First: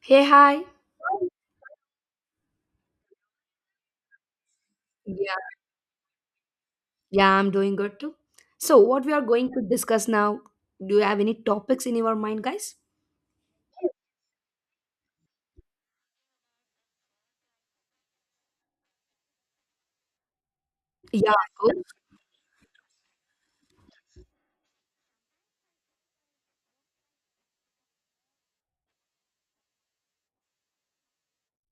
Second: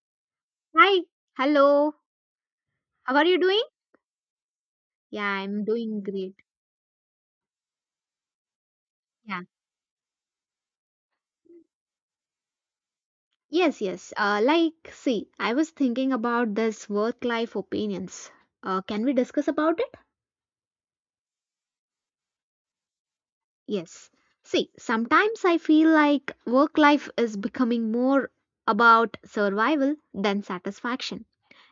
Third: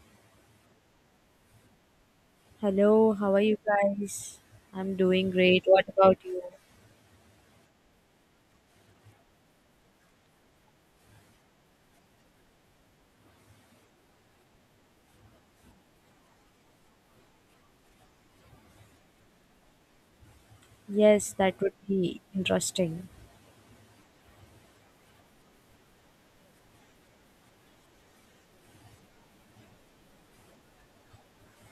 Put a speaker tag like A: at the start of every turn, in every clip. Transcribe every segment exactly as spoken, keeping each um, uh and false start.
A: Hey, hi.
B: Hi, hello.
C: Hello,
B: How are
C: how
B: you
C: are you
B: doing?
C: guys? I'm
B: Yeah,
C: doing
A: Yeah.
C: great.
B: I'm
C: What
B: doing
C: about
B: great.
C: you?
A: Yeah, I'm doing good too. So, what we are
B: Yeah.
A: going to discuss now? Do you have any topics in your mind, guys?
B: Yes, yes. Uh, like, see, I was thinking about this work-life opinions. Uh, can we discuss about it?
A: Yeah,
C: Yes,
A: of
C: that would
A: course.
C: be interesting.
B: Yes. See, sometimes I feel like work-life is becoming more about survival than satisfaction.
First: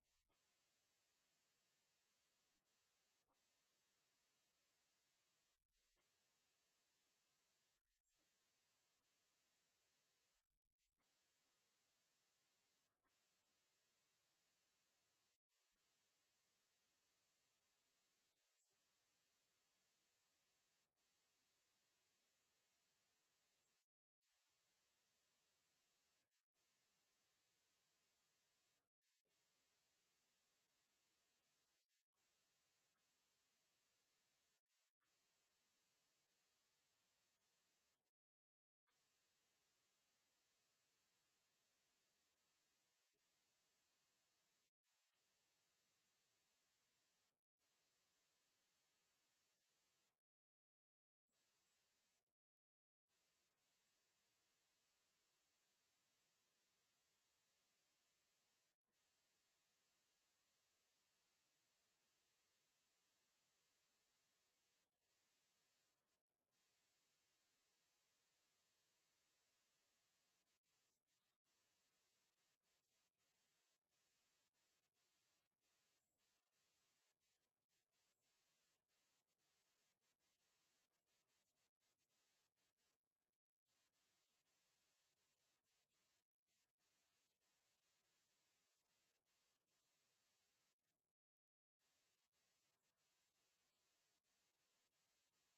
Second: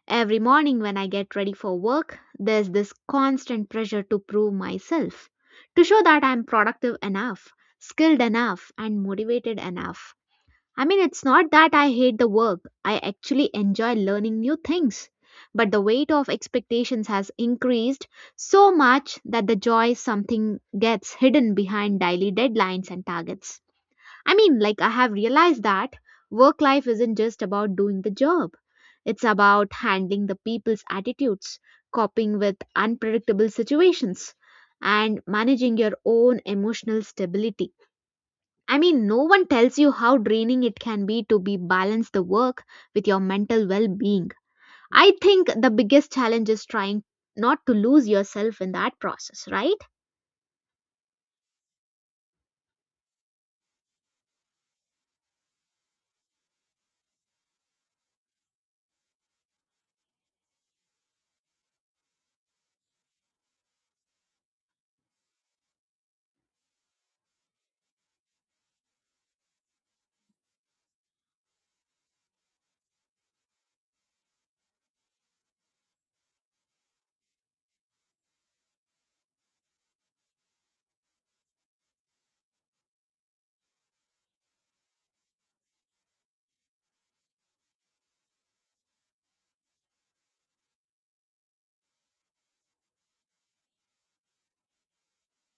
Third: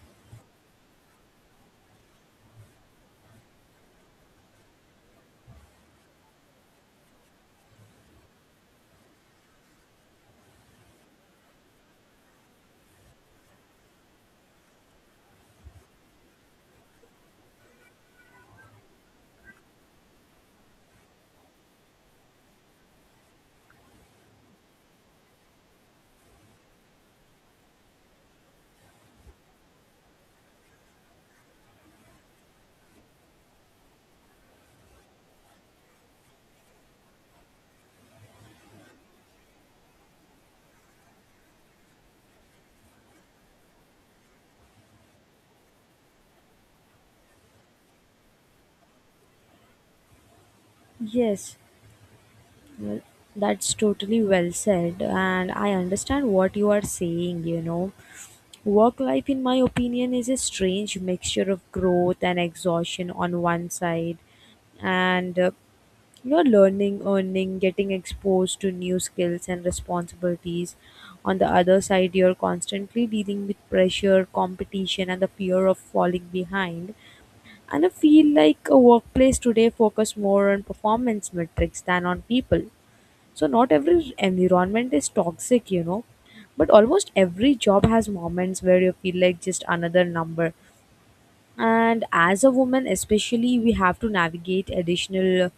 B: Every morning when I get ready for work, there's this constant pressure to prove myself, to show that I'm productive enough, skilled enough, and motivated enough. I mean, it's not that I hate the work, I actually enjoy learning new things. But the weight of expectations has increased so much that the joy something gets hidden behind daily deadlines and targets. I mean, like, I have realized that work life isn't just about doing the job, it's about handling the people's attitudes, coping with unpredictable situations, and managing your own emotional stability. I mean, no one tells you how draining it can be to be balance the work with your mental well-being. I think the biggest challenge is trying not to lose yourself in that process, right?
C: Yes, well, that's totally well said, and I understand what you are saying, you know. Work life, in my opinion, is a strange mixture of growth and exhaustion on one side, and uh, you know, learning, earning, getting exposed to new skills and responsibilities. On the other side, you're constantly dealing with pressure, competition, and the fear of falling behind. And I feel like a workplace today focus more on performance metrics than on people. So not every environment is toxic, you know, but almost every job has moments where you feel like just another number. And as a woman, especially, we have to navigate additional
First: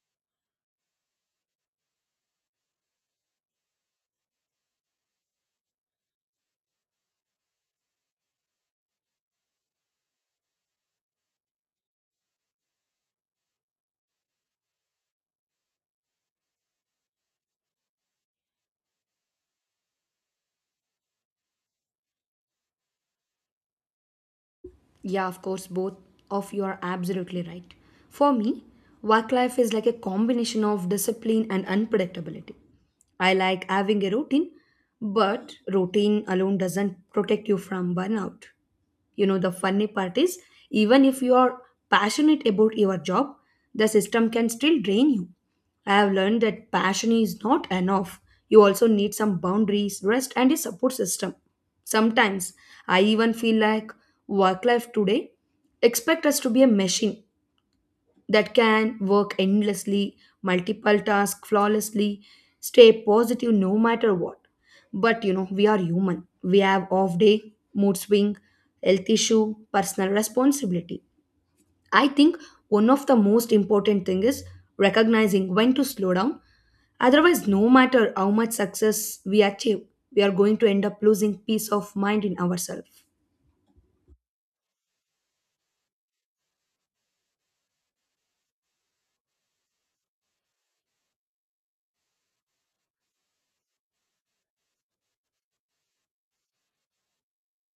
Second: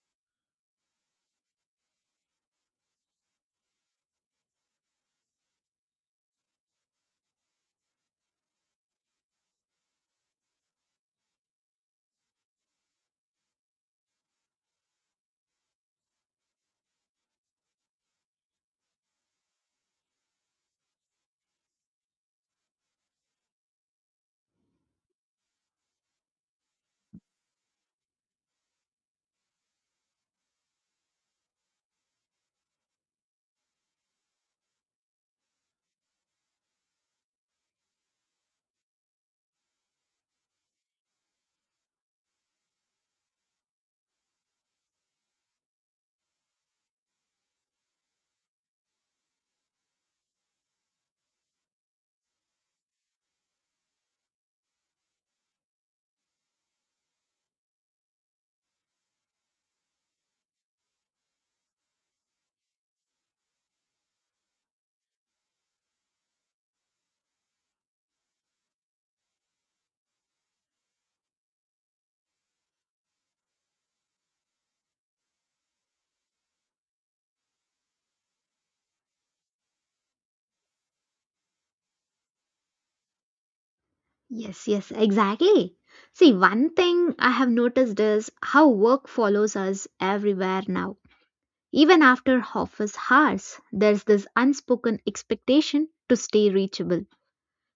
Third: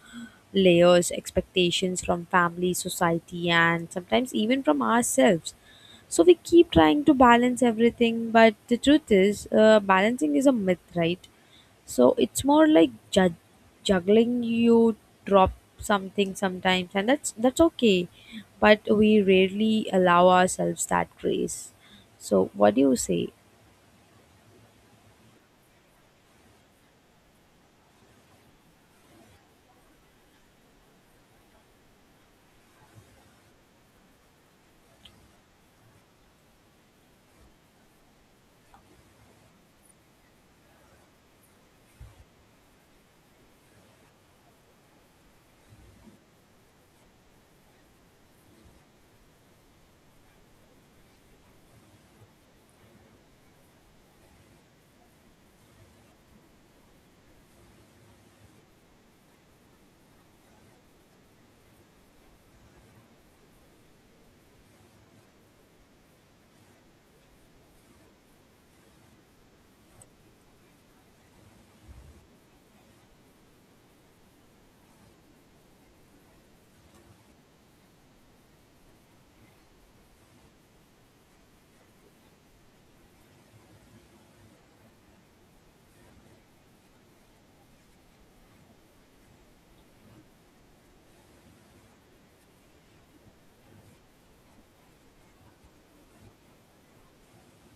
C: layers, expectations from family, society, and sometimes even from ourselves. So we keep trying to balance everything, but the truth is, uh, balancing is a myth, right? So it's more like ju- juggling. You drop something sometimes, and that's that's okay. But we rarely allow ourselves that grace. So what do you say?
A: Yeah, of course. Both of you are absolutely right. For me, work life is like a combination of discipline and unpredictability. I like having a routine, but routine alone doesn't protect you from burnout. You know, the funny part is, even if you are passionate about your job, the system can still drain you. I have learned that passion is not enough. You also need some boundaries, rest, and a support system. Sometimes I even feel like work life today expect us to be a machine that can work endlessly, multiple tasks flawlessly, stay positive no matter what. But you know, we are human. We have off day, mood swing, health issue, personal responsibility. I think one of the most important thing is recognizing when to slow down. Otherwise, no matter how much success we achieve, we are going to end up losing peace of mind in ourselves.
B: Yes, yes, exactly. See, one thing I have noticed is how work follows us everywhere now. Even after office hours, there's this unspoken expectation to stay reachable.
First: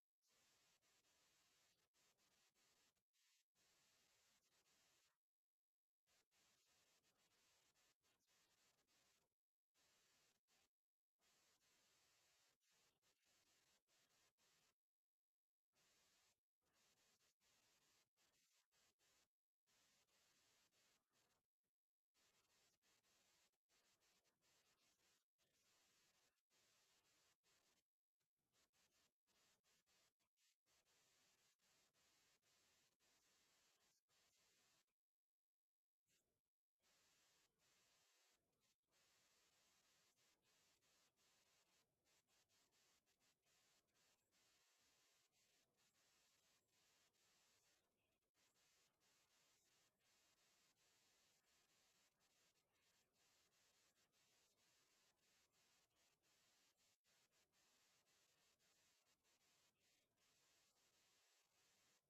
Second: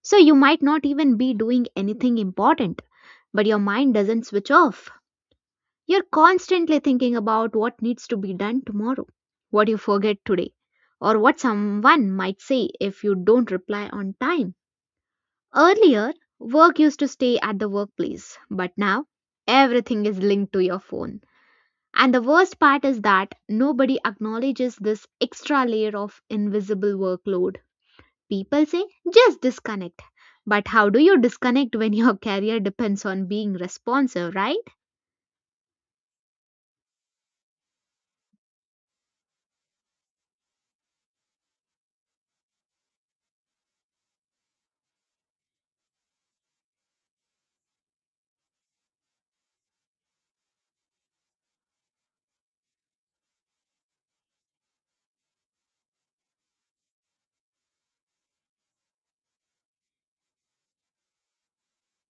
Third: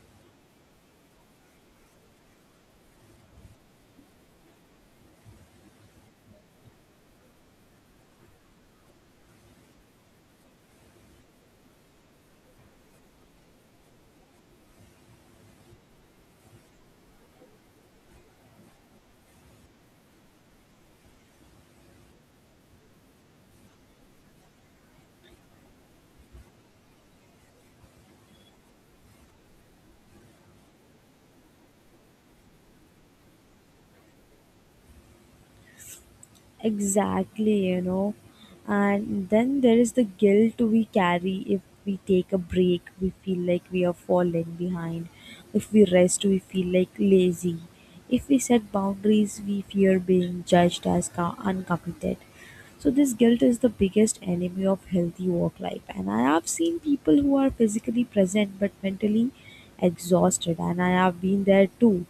B: So you might not even be doing anything important, but your mind doesn't switch off. You're constantly thinking about what needs to be done tomorrow, what you forget today, or what someone might say if you don't reply on time. Earlier, work used to stay at the workplace, but now everything is linked to your phone. And the worst part is that nobody acknowledges this extra layer of invisible workload. People say, just disconnect. But how do you disconnect when your career depends on being responsive, right?
C: Exactly, you know. And then there is the guilt we carry if we take a break, we feel like we are falling behind. If we rest, we feel like lazy. If we set boundaries, we fear being judged as co- uncommitted. So, this guilt is the biggest enemy of healthy work life. And I have seen people who are physically present but mentally exhausted, and I have been there too.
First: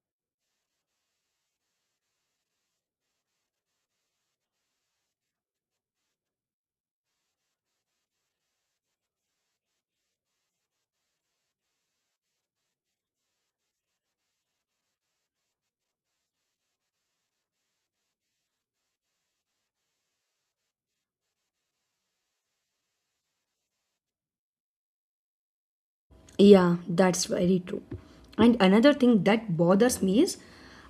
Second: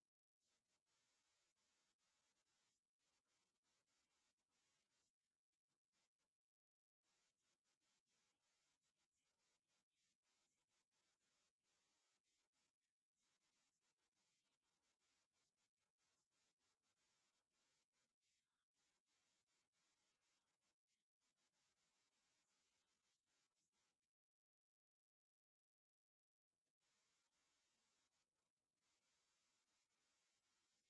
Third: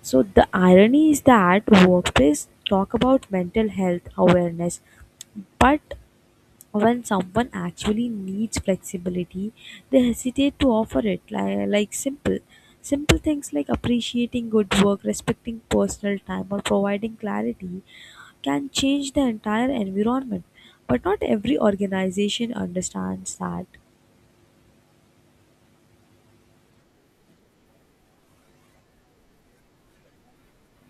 C: So the irony is that workplace talk about mental health awareness, but when someone actually needs flexibility, they hesitate to offer it. Like, like simple, simple things like appreciating good work, respecting personal time, or providing clarity can change the entire environment. But not every organization understands that.
A: Yeah, that's very true. And another thing that bothers me is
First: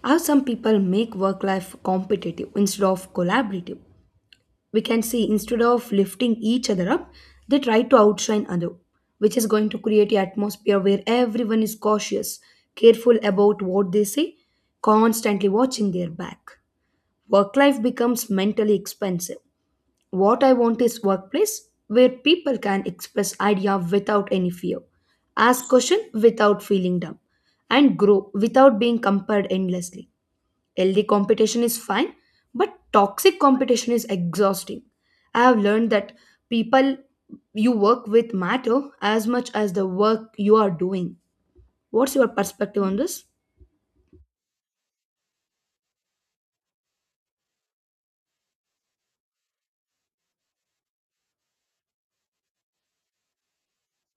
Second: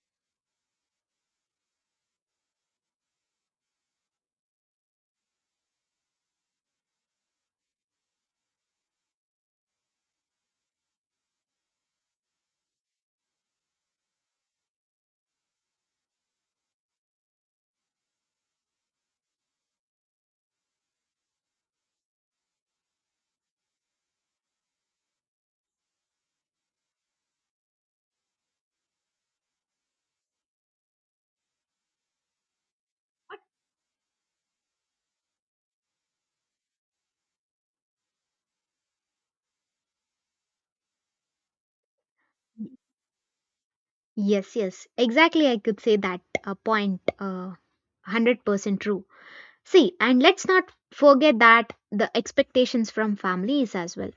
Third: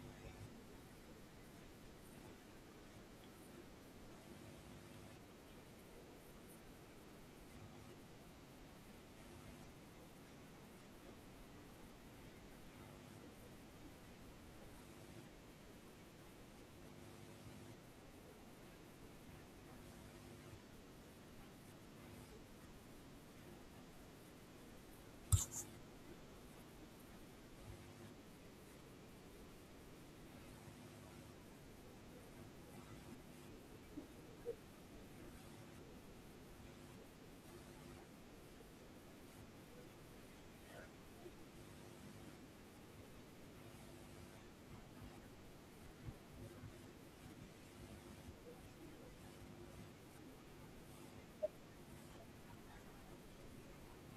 A: how some people make work life competitive instead of collaborative. We can see instead of lifting each other up, they try to outshine other, which is going to create an atmosphere where everyone is cautious, careful about what they say, constantly watching their back. Work life becomes mentally expensive. What I want is workplace where people can express idea without any fear, ask question without feeling dumb, and grow without being compared endlessly. Healthy competition is fine, but toxic competition is exhausting. I have learned that people you work with matter as much as the work you are doing. What's your perspective on this?
B: Yes, yes, exactly. I could say that uh, point uh, one hundred percent true. See, and let's not forget that the expectations from families as well.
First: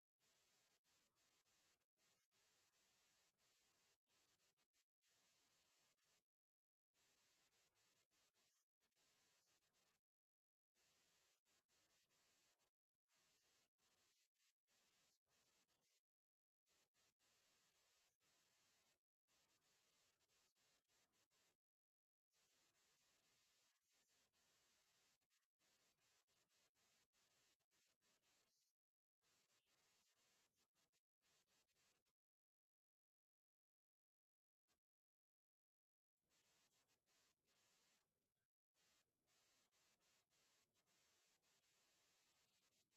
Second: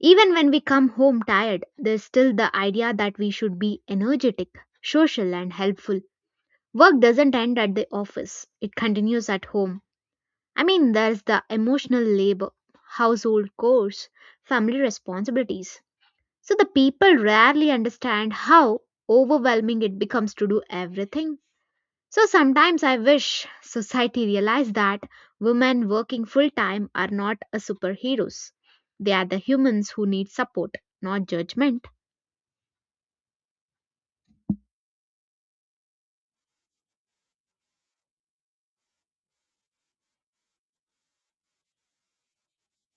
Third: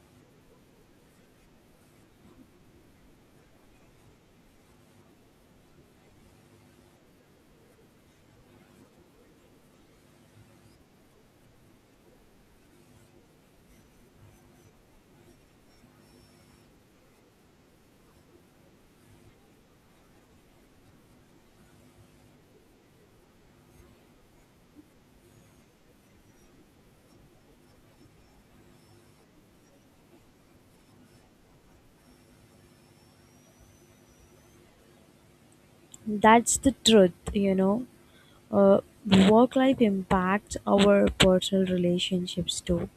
B: Even when we come home tired, there's still the idea that we should be energetic, social, and helpful. Work doesn't end at the office, it continues at home. I mean, there's the emotional labor, household chores, family responsibilities. So the people rarely understand how overwhelming it becomes to do everything. So sometimes I wish society realized that women working full time are not a superheroes. They are the humans who need support, not judgment.
C: That's the truth, you know. uh, Work life impacts our personal relationships too.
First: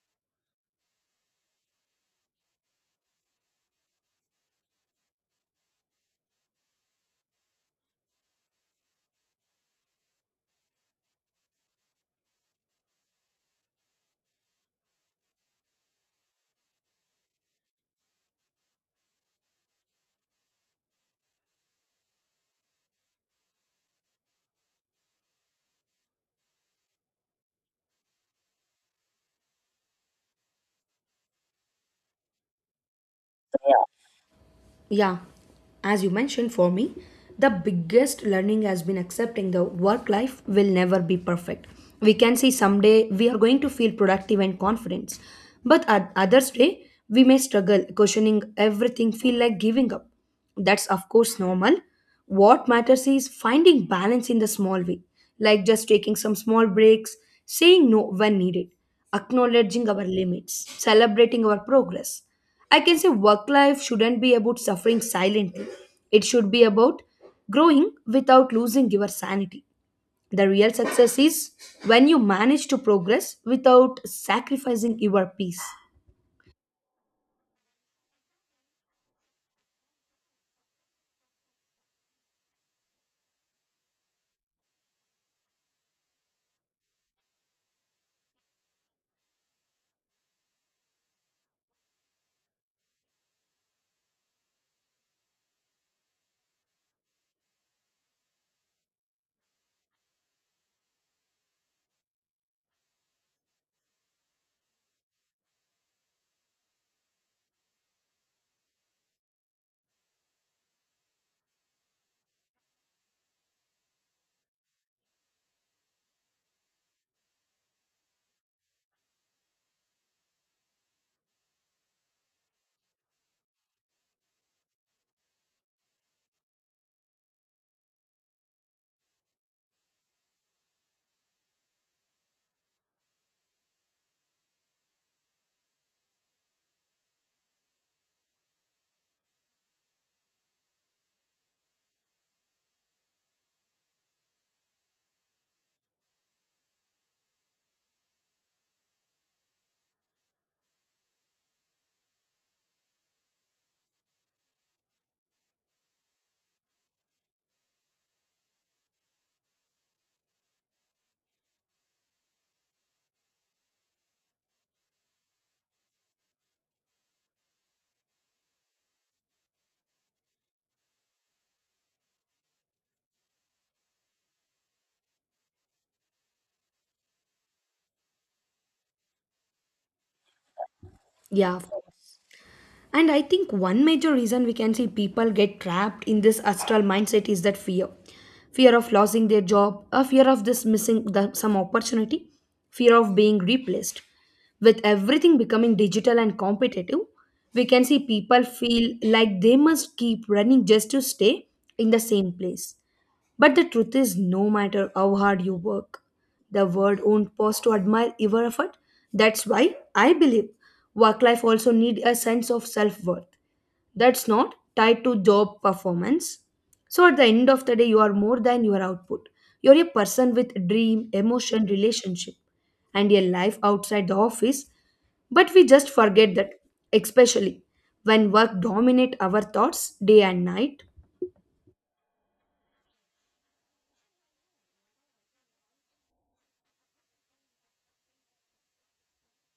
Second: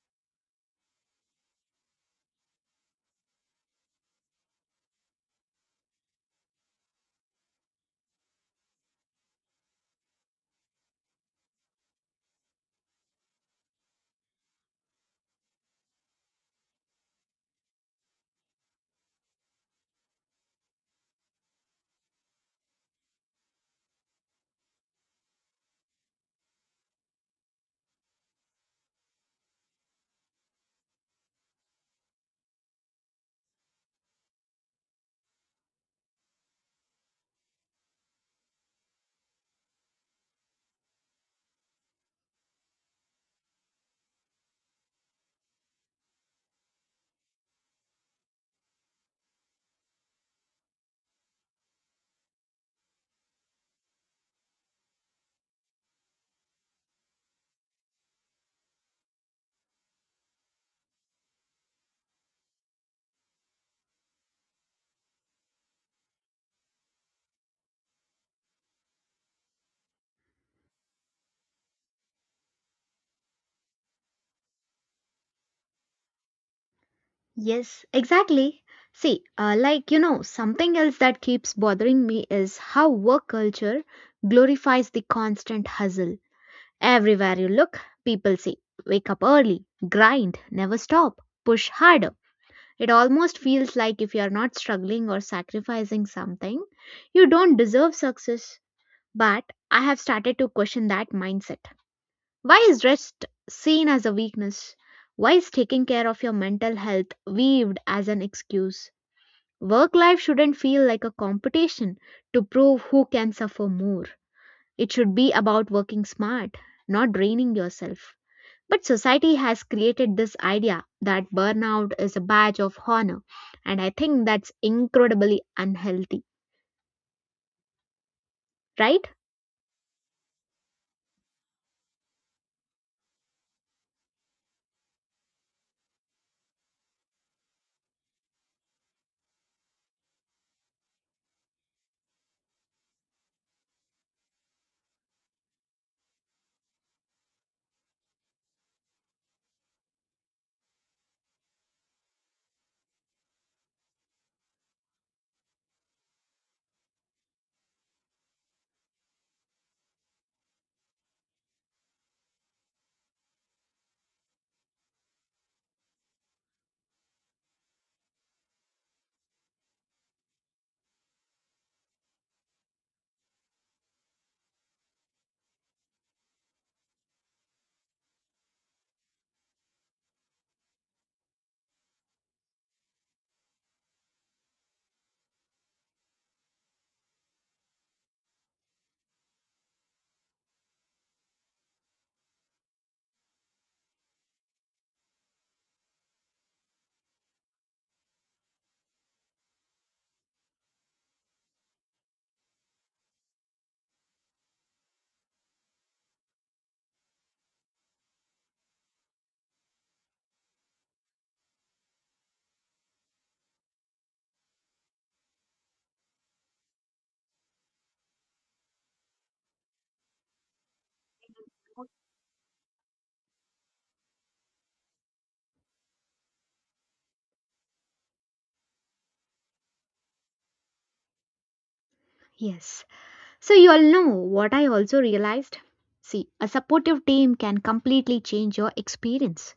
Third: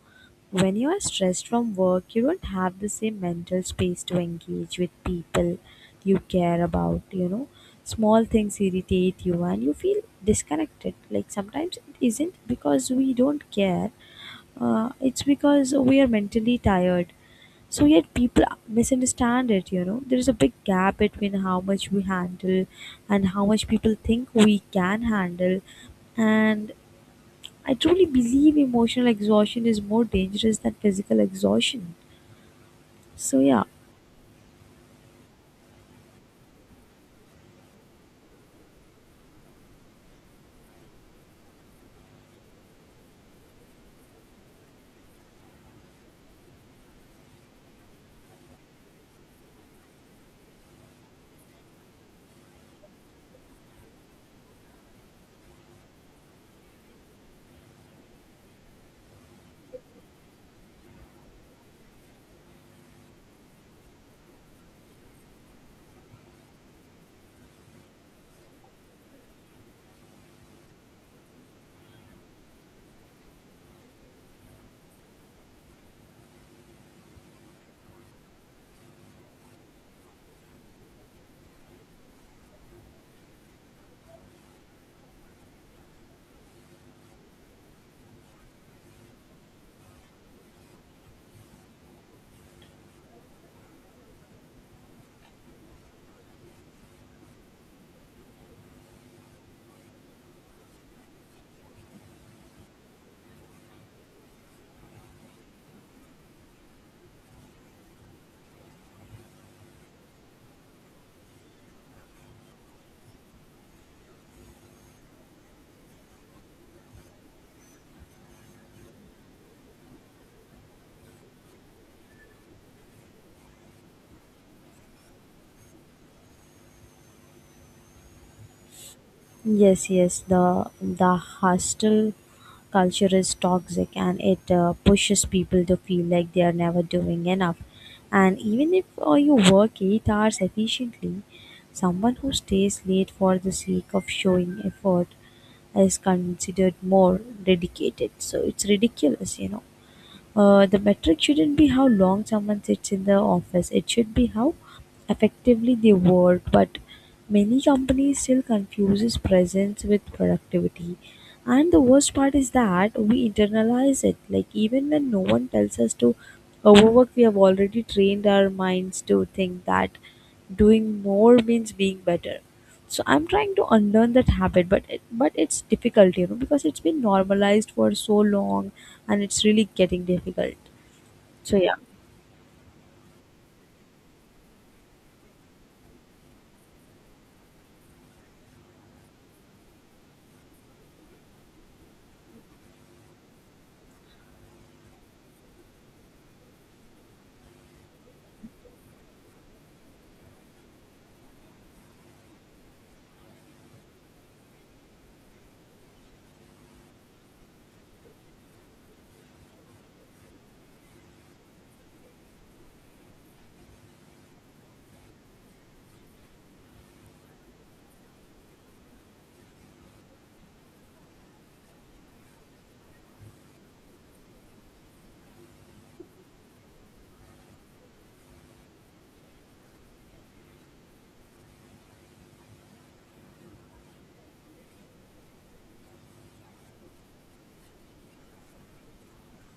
C: When you are stressed from work, you don't have the same mental space to engage with people you care about, you know. Small things irritate you and you feel disconnected. Like sometimes it isn't because we don't care, uh, it's because we are mentally tired. So yet people misunderstand it, you know. There is a big gap between how much we handle and how much people think we can handle, and I truly believe emotional exhaustion is more dangerous than physical exhaustion, so yeah.
A: Yeah, as you mentioned, for me, the biggest learning has been accepting the work life will never be perfect. We can say someday we are going to feel productive and confident, but at others day we may struggle, questioning everything, feel like giving up. That's, of course, normal. What matters is finding balance in the small way, like just taking some small breaks, saying no when needed, acknowledging our limits, celebrating our progress. I can say work life shouldn't be about suffering silently, it should be about growing without losing your sanity. The real success is when you manage to progress without sacrificing your peace.
B: Yes, exactly. See, uh, like you know, something else that keeps bothering me is how work culture glorifies the constant hustle. Everywhere you look, people say, wake up early, grind, never stop, push harder. It almost feels like if you're not struggling or sacrificing something, you don't deserve success. But I have started to question that mindset. Why is rest seen as a weakness? Why is taking care of your mental health weaved as an excuse? Work life shouldn't feel like a competition to prove who can suffer more. It should be about working smart, not draining yourself. But society has created this idea that burnout is a badge of honor, and I think that's incredibly unhealthy, right?
C: Yes, yes, the the hostile culture is toxic, and it uh, pushes people to feel like they are never doing enough. And even if uh, you work eight hours efficiently, someone who stays late for the sake of showing effort is considered more dedicated. So it's ridiculous, you know. Uh, the metric shouldn't be how long someone sits in the office, it should be how effectively they work. But many companies still confuses presence with productivity. And the worst part is that we internalize it. Like even when no one tells us to overwork, we have already trained our minds to think that doing more means being better. So I'm trying to unlearn that habit, but it, but it's difficult, you know, because it's been normalized for so long and it's really getting difficult. So
A: Yeah.
C: yeah,
A: And I think one major reason we can see people get trapped in this astral mindset is that fear. Fear of losing their job, a fear of this missing the, some opportunity, fear of being replaced. With everything becoming digital and competitive, we can see people feel like they must keep running just to stay in the same place. But the truth is, no matter how hard you work, the world won't pause to admire your effort. That's why I believe work life also need a sense of self worth that's not tied to job performance. So at the end of the day, you are more than your output. You're a person with dream, emotion, relationship, and a life outside the office. But we just forget that, especially when work dominate our thoughts day and night.
B: Yes. So, you all know what I also realized? See, a supportive team can completely change your experience.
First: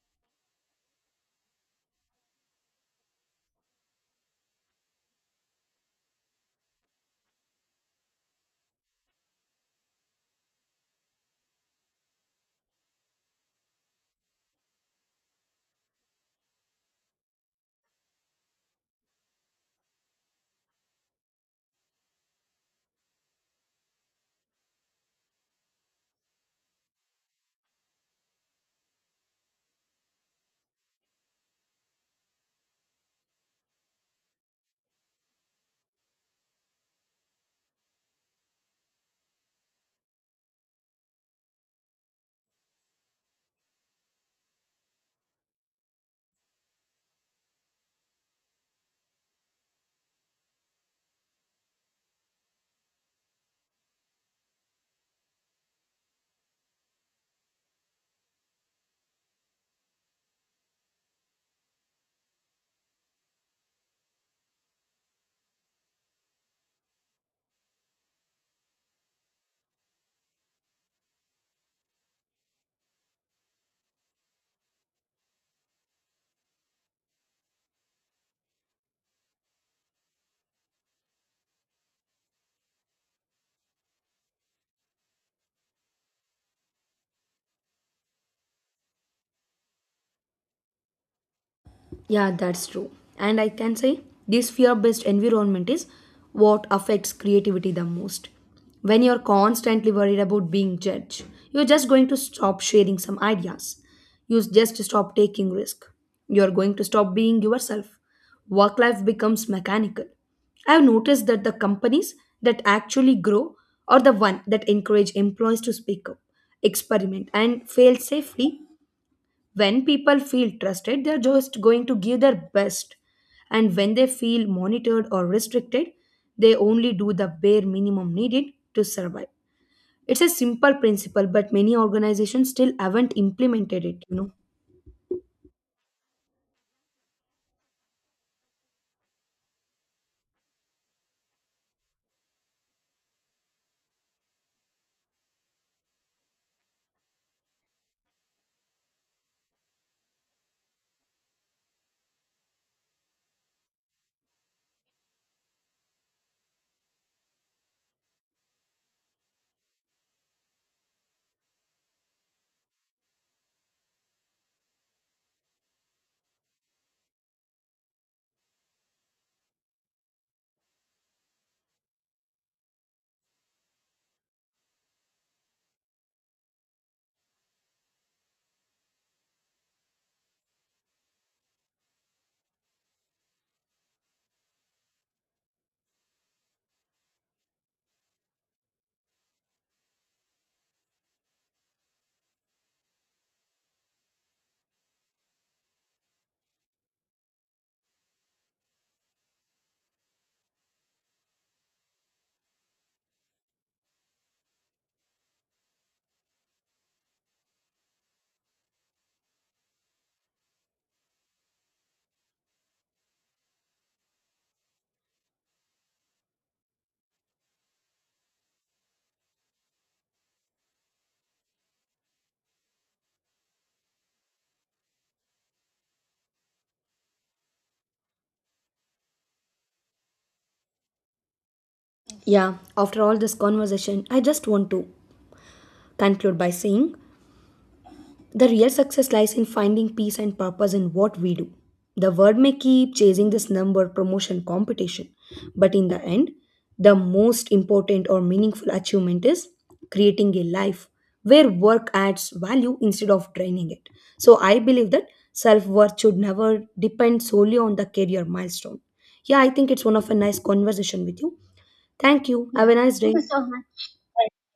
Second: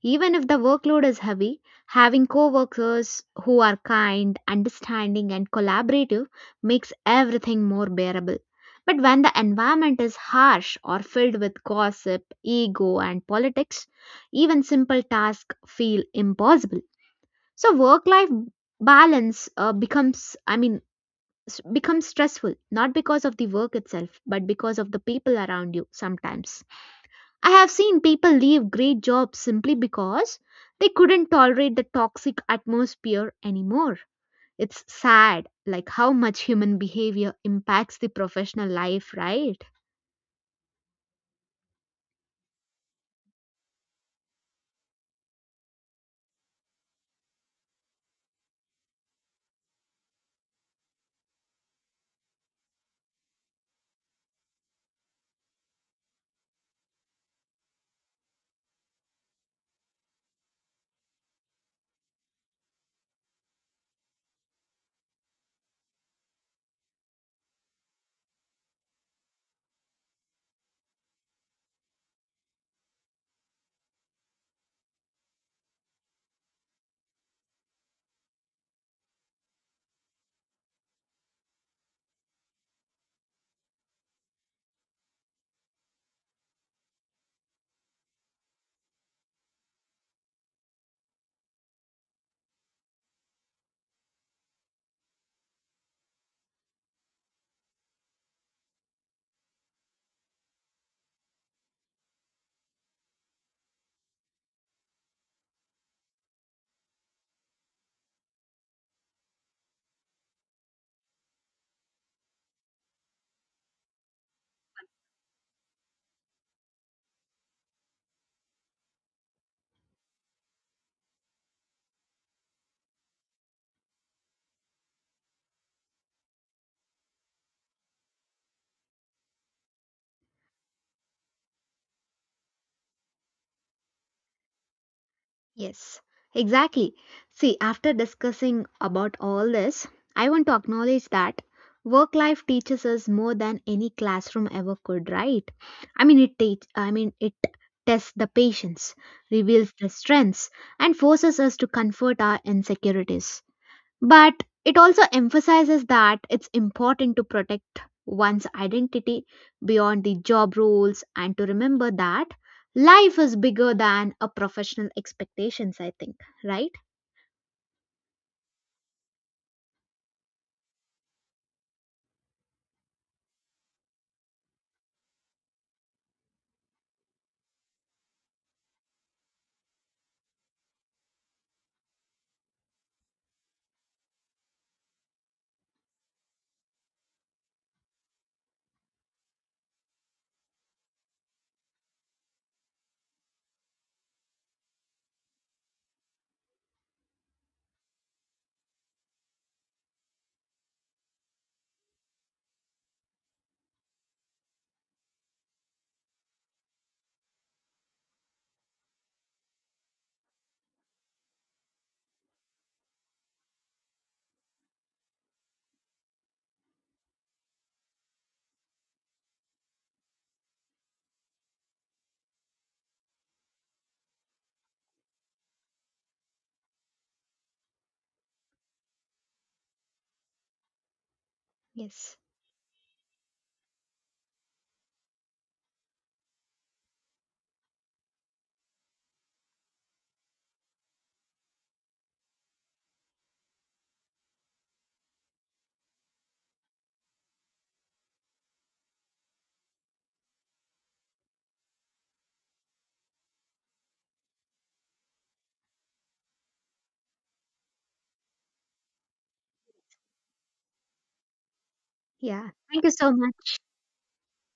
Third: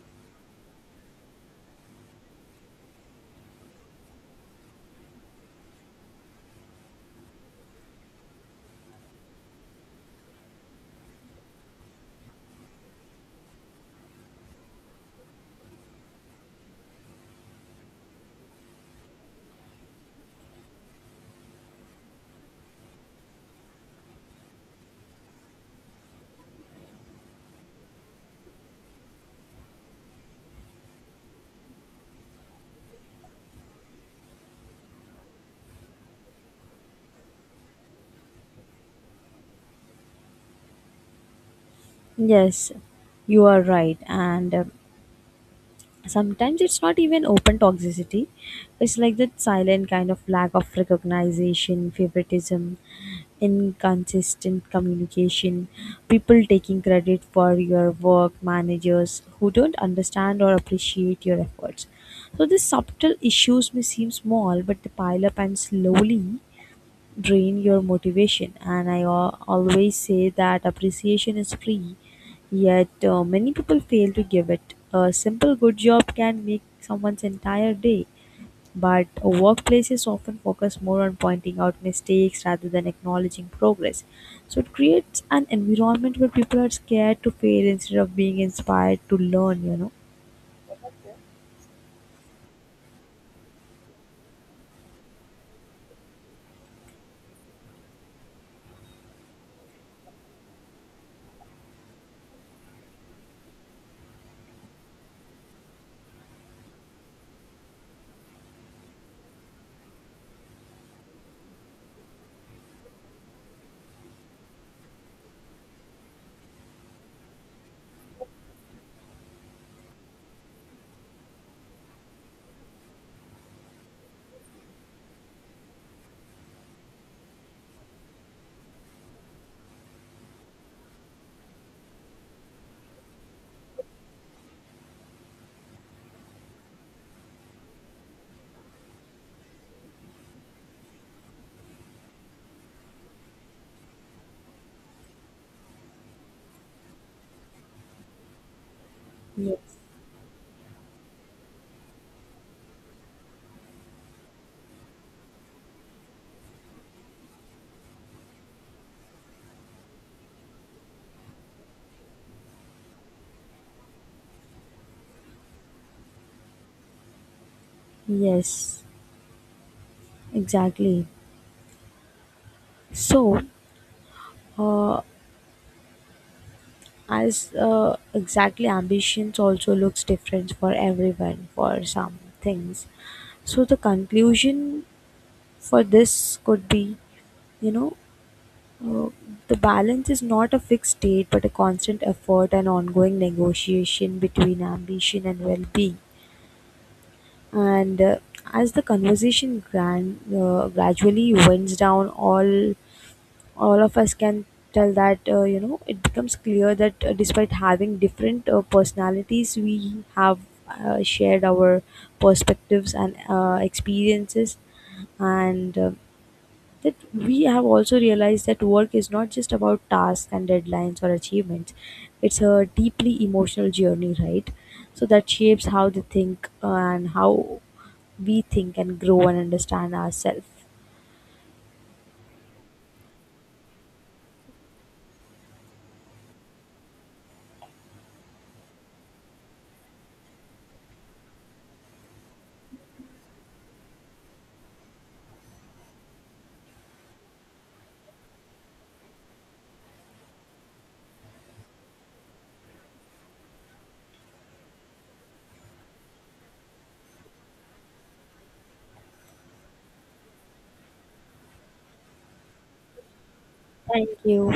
B: Even if the workload is heavy, having coworkers who are kind, understanding, and collaborative makes everything more bearable. But when the environment is harsh or filled with gossip, ego, and politics, even simple tasks feel impossible. So work life balance uh, becomes, I mean, s- becomes stressful not because of the work itself, but because of the people around you sometimes. I have seen people leave great jobs simply because they couldn't tolerate the toxic atmosphere anymore. It's sad, like how much human behavior impacts the professional life, right?
C: yes, you are right. And um, sometimes it's not even open toxicity. It's like that silent kind of lack of recognition, favoritism, inconsistent communication, people taking credit for your work, managers who don't understand or appreciate your efforts. So these subtle issues may seem small, but they pile up and slowly drain your motivation. And i al- always say that appreciation is free, yet uh, many people fail to give it. A simple good job can make someone's entire day, but workplaces often focus more on pointing out mistakes rather than acknowledging progress. So it creates an environment where people are scared to fail instead of being inspired to learn, you know.
A: Yeah, that's true. And I can say this fear based environment is what affects creativity the most. When you're constantly worried about being judged, you're just going to stop sharing some ideas. You just stop taking risk. You're going to stop being yourself. Work life becomes mechanical. I've noticed that the companies that actually grow are the one that encourage employees to speak up, experiment, and fail safely. When people feel trusted, they're just going to give their best, and when they feel monitored or restricted, they only do the bare minimum needed to survive. It's a simple principle, but many organizations still haven't implemented it, you know.
B: Yes, exactly. See, after discussing about all this, I want to acknowledge that work life teaches us more than any classroom ever could, right? I mean, it teach, I mean, it tests the patience, reveals
C: Yes,
B: the strengths, and forces us to comfort our insecurities. But it also emphasizes that it's important to protect one's identity beyond the job roles and to remember that life is bigger than a professional expectations, I think, right?
C: yes, exactly. So, uh, as uh, exactly, ambitions also looks different for everyone, for some things. So the conclusion for this could be, you know, uh, the balance is not a fixed state but a constant effort and ongoing negotiation between ambition and well-being. And uh, as the conversation gran- uh, gradually winds down, all all of us can tell that, uh, you know, it becomes clear that uh, despite having different uh, personalities, we have uh, shared our perspectives and uh, experiences. And uh, that we have also realized that work is not just about tasks and deadlines or achievements, it's a deeply emotional journey, right? So that shapes how they think, uh, and how we think and grow and understand ourselves.
B: Yes.
A: Yeah, after all this conversation, I just want to conclude by saying, the real success lies in finding peace and purpose in what we do. The world may keep chasing this number, promotion, competition, but in the end, the most important or meaningful achievement is creating a life where work adds value instead of draining it. So I believe that self worth should never depend solely on the career milestone. Yeah, I think it's one of a nice conversation with you. Thank
B: Yeah.
A: you. Have a
B: Thank you
A: nice
B: so
A: Thank day. Thank you so
B: much.
C: Thank
A: much.
C: you.